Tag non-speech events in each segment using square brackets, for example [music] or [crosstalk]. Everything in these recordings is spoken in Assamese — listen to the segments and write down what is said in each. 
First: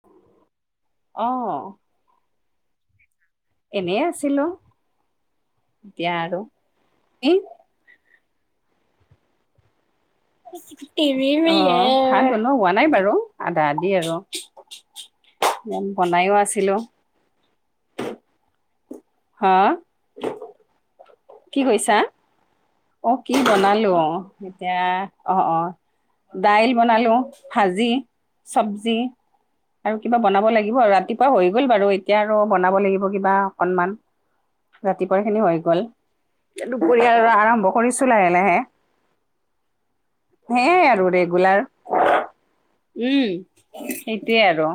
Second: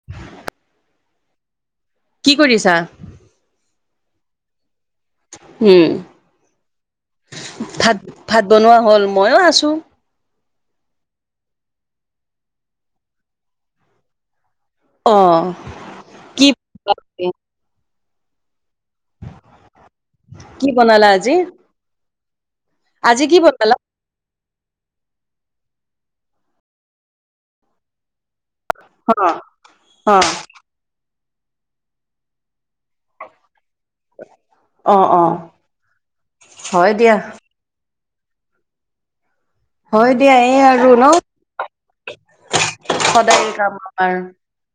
[inaudible] অ'। কি কৰিছা? এনে আছিলোঁ। উম, ভাত -ভাত বনোৱা হ'ল মইয়ো আছো। অ', ভাত বনোৱা হোৱা নাই বাৰু আধা আধি আৰু অ', বনাইও কি আছিলোঁ। হ। কি বনালা আজি? কি কৈছা, অ আজি কি বনালা? বনালো অ। এতিয়া অ', অ', দাইল বনালো ভাজি চবজ জি অ', আৰু কিবা অ', বনাব লাগিব আৰু ৰাতি খোৱা হৈ গ'ল বাৰু এতিয়া আৰু বনাব লাগিব কিবা অকনমান। অ', ৰাতিপুৱাৰ অ', খিনি হৈ গ'ল এ হয় দুপৰীয়াৰ দিয়া। আৰু আৰাম কৰিছোঁ লাহে -লাহে হয় দিয়া এই সেয়ে ন আৰু ৰেগুলাৰ। উম, সদায় কাম আমাৰ। সেইটোৱে আৰু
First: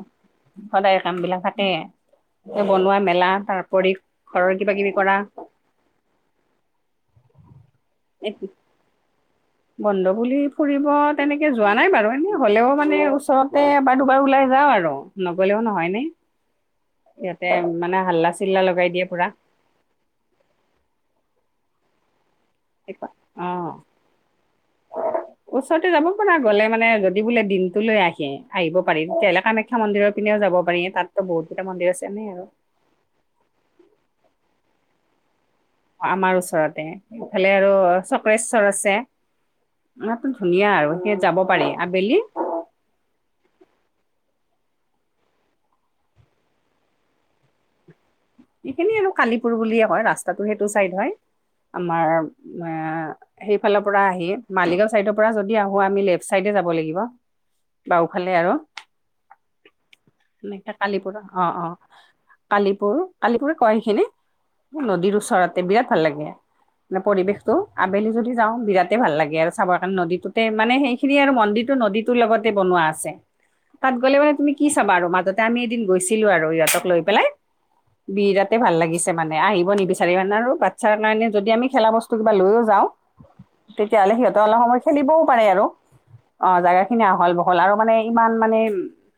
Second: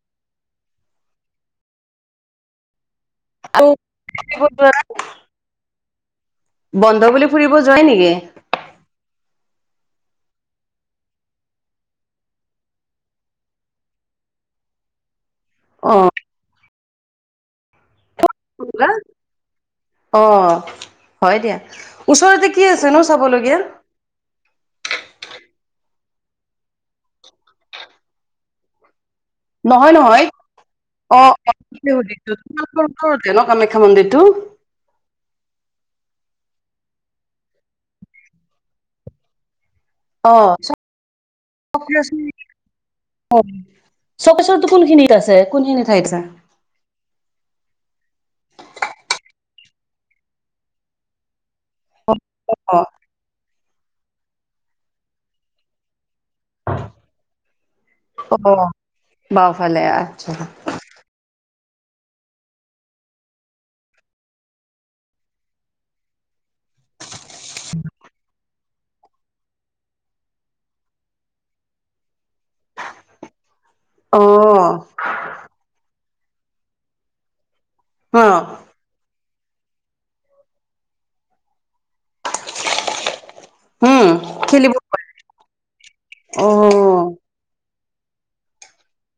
সদায় কাম বিলাক থাকে। এ বনোৱা মেলা আৰু তাৰওপৰি ঘৰৰ কিবা- কিবি কৰা। বন্ধ বুলি ফুৰিব যোৱাই নেকি? [unintelligible] বন্ধ বুলি ফুৰিব তেনেকে যোৱা নাই বাৰু এনে হ'লেও মানে ওচৰতে এবাৰ দুবাৰ ওলাই যাওঁ আৰু। নগলেওঁ নহয় নে অ', ইহঁতে মানে হাল্লা -চিল্লা লগাই দিয়ে পুৰা। অ', হয় দিয়া ওচৰতে কি আছেনো অ চাবলগীয়া? [inaudible] ওচৰতে যাব পৰা গ'লে মানে যদি বোলে দিনটো লৈ আহে আহিব পাৰি তেতিয়াহ'লে! কামাখ্যা নহয় মন্দিৰৰ নহয় পিনেও যাব পাৰি তাততো অ', বহুত অ', কেইটা মন্দিৰ আছে এনে সুধিছো আৰু! [unintelligible] ন কামাখ্যা মন্দিৰটো! আমাৰ ওচৰতে ইফালে আৰু চক্ৰেশ্বৰ আছে। ইয়াতটো অ', ধুনীয়া আৰু হেত যাব পাৰি আবেলি। অ চক্ৰেশ্বৰতো কোনখিনিত আছে, কোনখিনি ঠাইত আছে? এইখিনি আৰু কালিপুৰ বুলিয়ে কয় ৰাস্তাটো সেইটো চাইদ হয় আমাৰ এ! অ', সেইফালৰ পৰা আহি মালিগাঁও চাইডৰ পৰা যদি আহোঁ আমি লেফ! চাইডে যাব লাগিব বাওঁফালে আৰু! অ', বাওঁফালে আচ্ছা কালিপুৰ অ', অ', কালিপুৰ! কালি পুৰ কৈ সেইখিনি নদীৰ ওচৰতে, বিৰাট ভাল লাগে মানে পৰিৱেশ! টো, আবেলি যদি যাও বিৰাট! তে ভাল লাগে আৰু চাবৰ কাৰণে, নদীটোতে মানে সেইখিনি আৰু মন্দিৰটো নদীটোৰ লগতে বনোৱা আছে। তাত গ'লে মানে তুমি কি অ', চাবা আৰু মাজতে আমি এদিন গৈছিলো আৰু সিহঁতক লৈ পেলায়। অ', বিৰাতে ভাল লাগিছে। মানে, আহিব নিবিচাৰে মানে আৰু বাচ্ছাৰ কাৰনে যদি আমি খেলা বস্তু কিবা লৈও যাও! উম, তেতিয়াহ'লে সিহঁত অলপ খেলিব সময় খেলিবও পাৰে আৰু অ, জেগা খিনি আহল বহ! বহল আৰু মানে ইমান মানে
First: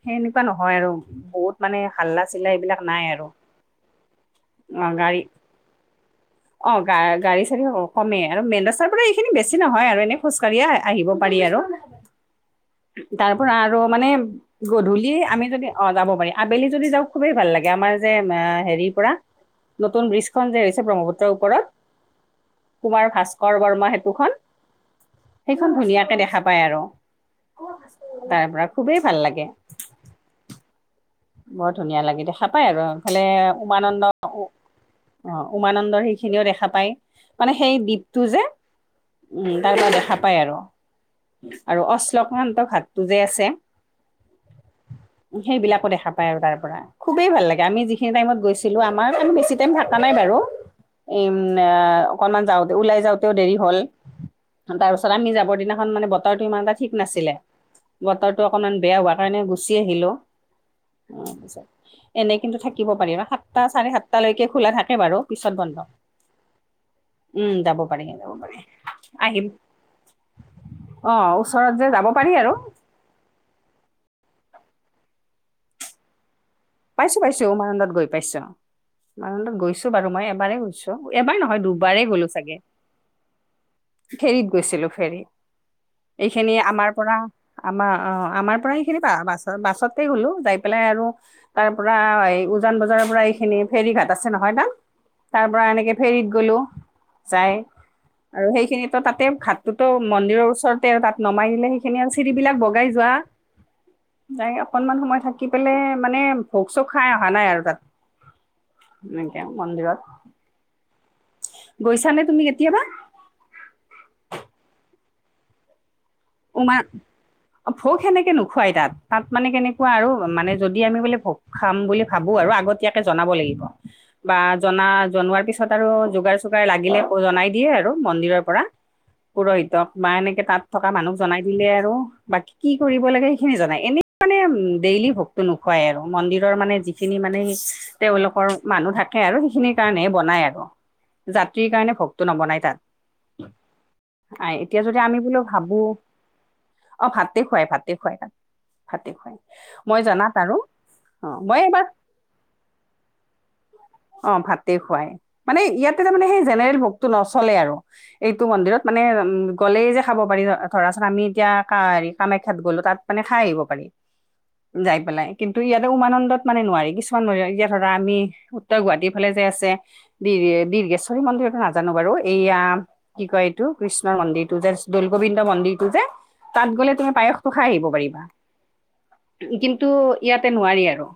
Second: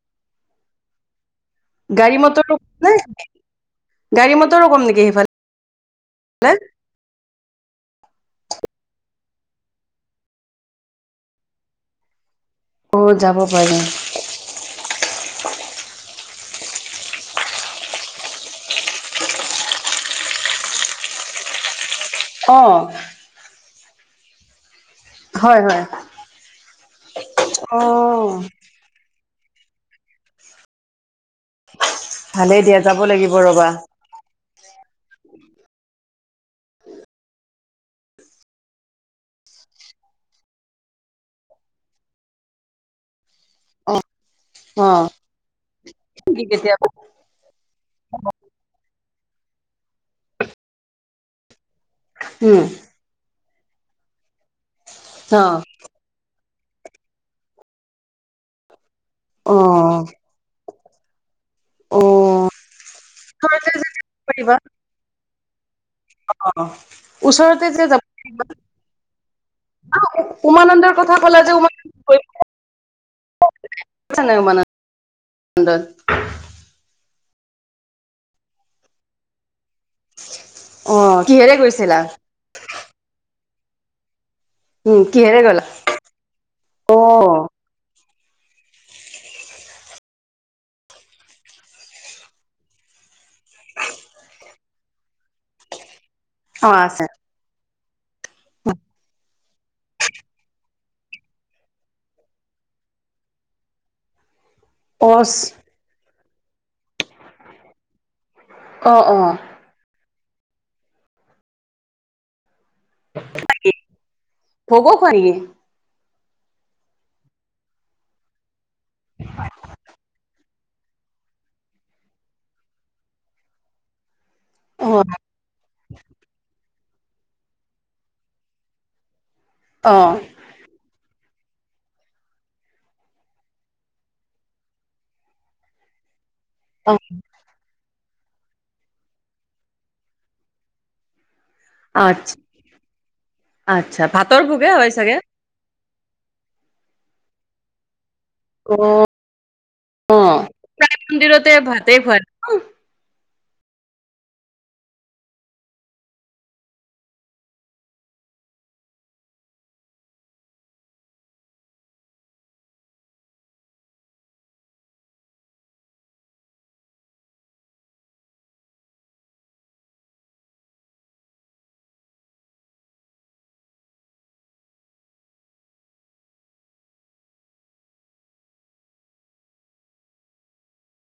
সেনেকুৱা নহয় আৰু বহুত! মানে গাড়ী হাল্লা, চিল্লা মটৰো এইবিলাক নে নাই আৰু। গাড়ী মত! অ গাড়ী অ! গা গাড়ী চাড়ী কমে আৰু মেনৰাস্তাৰ পৰা এইখিনি বেছি নহয় আৰু এনেই খোজকাঢ়িয়ে আহিব পাৰি আৰু। [inaudible] তাৰ যাব পৰা আৰু পাৰি মানে! গধূলি আমি যদি, অ যাব পাৰি, আবেলি যদি যাওঁ খুবেই ভাল লাগে আমাৰ যে আ! হেৰিৰ পৰা নতুন ব্ৰীজখন যে হৈছে ব্ৰহ্মপুত্ৰৰ ওপৰত অ', কুমাৰ ভাচ! কৰ বৰ্ম সেতুখন হয়, সেইখন হয় ধুনীয়াকে দেখা পায় আৰু। অ', তাৰ পৰা খুবেই ভাল লাগে। বৰ ধুনীয়া লাগে, দেখা ভালেই পাই দিয়া আৰু যাব ইফালে লাগিব ৰ'বা উমানন্দ। অ উমানন্দ সেইখিনিও দেখা পায়, মানে সেই দ্বীপটো যে! উম তাৰ পৰা দেখা পাই আৰু, আৰু অশ্লকান্ত ঘাটটো যে আছে! অ', সেইবিলাকো দেখা পায় আৰু তাৰ পৰা। কেতিয়াবা খুবেই ভাল লাগে, আমি যিখিনি টাইমত গৈছিলো আমাৰ আমি বেছি টাইম থাকা নাই বাৰু। এ উম আ অকনমান উম, যাওঁতে ওলাই যাওঁতেও দেৰি হ'ল, তাৰ পিছত আমি যাবৰ অ', দিনা! খন মানে বতৰটো ইমান এটা ঠিক নাছিলে, বতৰটো অকনমান বেয়া হোৱা কাৰণে গুচি অ', আহিলো। অ পিছত, এনে অ', কিন্তু থাকিব পাৰিবা, সাতটা, ওচৰতে যে চাৰে যাব সাতটা লৈকে পাৰিবা খোলা থাকে বাৰু পিছত বন্ধ! অ উম ওচৰতে যাব যে পাৰি যাব পাৰিবা পাৰি, আহিম! উমানন্দৰ অ কথা কলা যে? ওচৰত যাব উমানন্দত গৈ! পাৰি আৰু [unintelligible] পাইছো পাইছো উমানন্দত গৈ পাইছো, উমানন্দত গৈছো। বাৰু মই এবাৰেই গৈছো অ এবাৰ কিহেৰে নহয় গৈছিলা দুবাৰেই গ'লো চাগে? ফেৰীত গৈছিলো উম ফেৰীত কিহেৰে গলা এইখিনি আমাৰ অ পৰা! আমা অ আমাৰ পৰাই এইখিনি বা বা বাছতে গ'লো, যাই পেলাই আৰু! তাৰ পৰা এই উজান বজাৰৰ পৰা এইখিনি ফেৰী ঘাট আছে নহয় না? তাৰ পৰা এনেকে ফেৰীত গলো অ আছে যাই। আৰু সেইখিনিতো তাতে ভাত ততো মন্দিৰৰ ওচৰতে আৰু তাত নমাই দিলে সেইখিনি আৰু চিৰিবিলাক বগাই যোৱা। যাই অকনমান অ সময় থাকি পেলে মানে ভোগ চোক খাই অহা নাই আৰু তাত। অ অ এনেকে মন্দিৰত। গৈছা নে তুমি কেতিয়াবা? ভোগো খোৱাই নেকি? উমা অ ভোক সেনেকে নোখুৱাই তাত। তাত মানে কেনেকুৱা আৰু মানে যদি আমি বোলে ভোগ খাম বুলি ভাবো আৰু আগতীয়াকে জনাব লাগিব বা জনা অ জনোৱাৰ পিছত আৰু যোগাৰ চোগাৰ লাগিলে জনাই দিয়ে আৰু মন্দিৰৰ পৰা। পুৰোহিতক অ বা এনেকে তাত তা মানুক জনাই দিলে আৰু বাকি কি কৰিব লাগে সেইখিনি জানাই? এনে মানে ডেইলি ভোগতো নু খুৱাই আৰু। মন্দিৰৰ মানে যিখিনি মানে তেওঁলোকৰ মানুহ থাকে আৰু সেইখিনিৰ কাৰণে বনাই আৰু। জাতিৰ কাৰণে ভোকটো আচ্ছা নবনাই তাত। আচ্ছা ভাতৰ ভোগে এতিয়া হয় যদি চাগে আমি বোলো ভাবো? অ ভাতে খুৱাই ভাতে খুৱাই তাত। অ ভাটি খুৱাই মই অ জনাত আৰু প্ৰায় অ মন্দিৰতে মই এবাৰ ভাতেই খোৱা [unintelligible] অ ভাতে খুৱাই মানে ইয়াতে তাৰমানে সেই জেনেৰেল ভোগটো নচলে আৰু। এইটো মন্দিৰত মানে উম গ'লেই যে খাব পাৰি ধৰাচোন আমি এতিয়া হেৰি কামাখ্যাত গ'লো তাত মানে খাই আহিব পাৰি। যাই পেলাই কিন্তু ইয়াতে উমানন্দত মানে নোৱাৰি কিছুমান ম ইতি ধৰা আমি তই গুৱাহাটীৰ ফালে যে আছে। দ দীৰ্গেশ্বৰী মন্দিৰটো নাজানো বাৰু এইয়া কি কয় এইটো কৃষ্ণৰ মন্দিৰটো যে। দৌলগোবিন্দ মন্দিৰটো যে তাত গ'লে তুমি পায়স তো খাই আহিব পাৰিবা। কিন্তু ইয়াতে নোৱাৰি আৰু।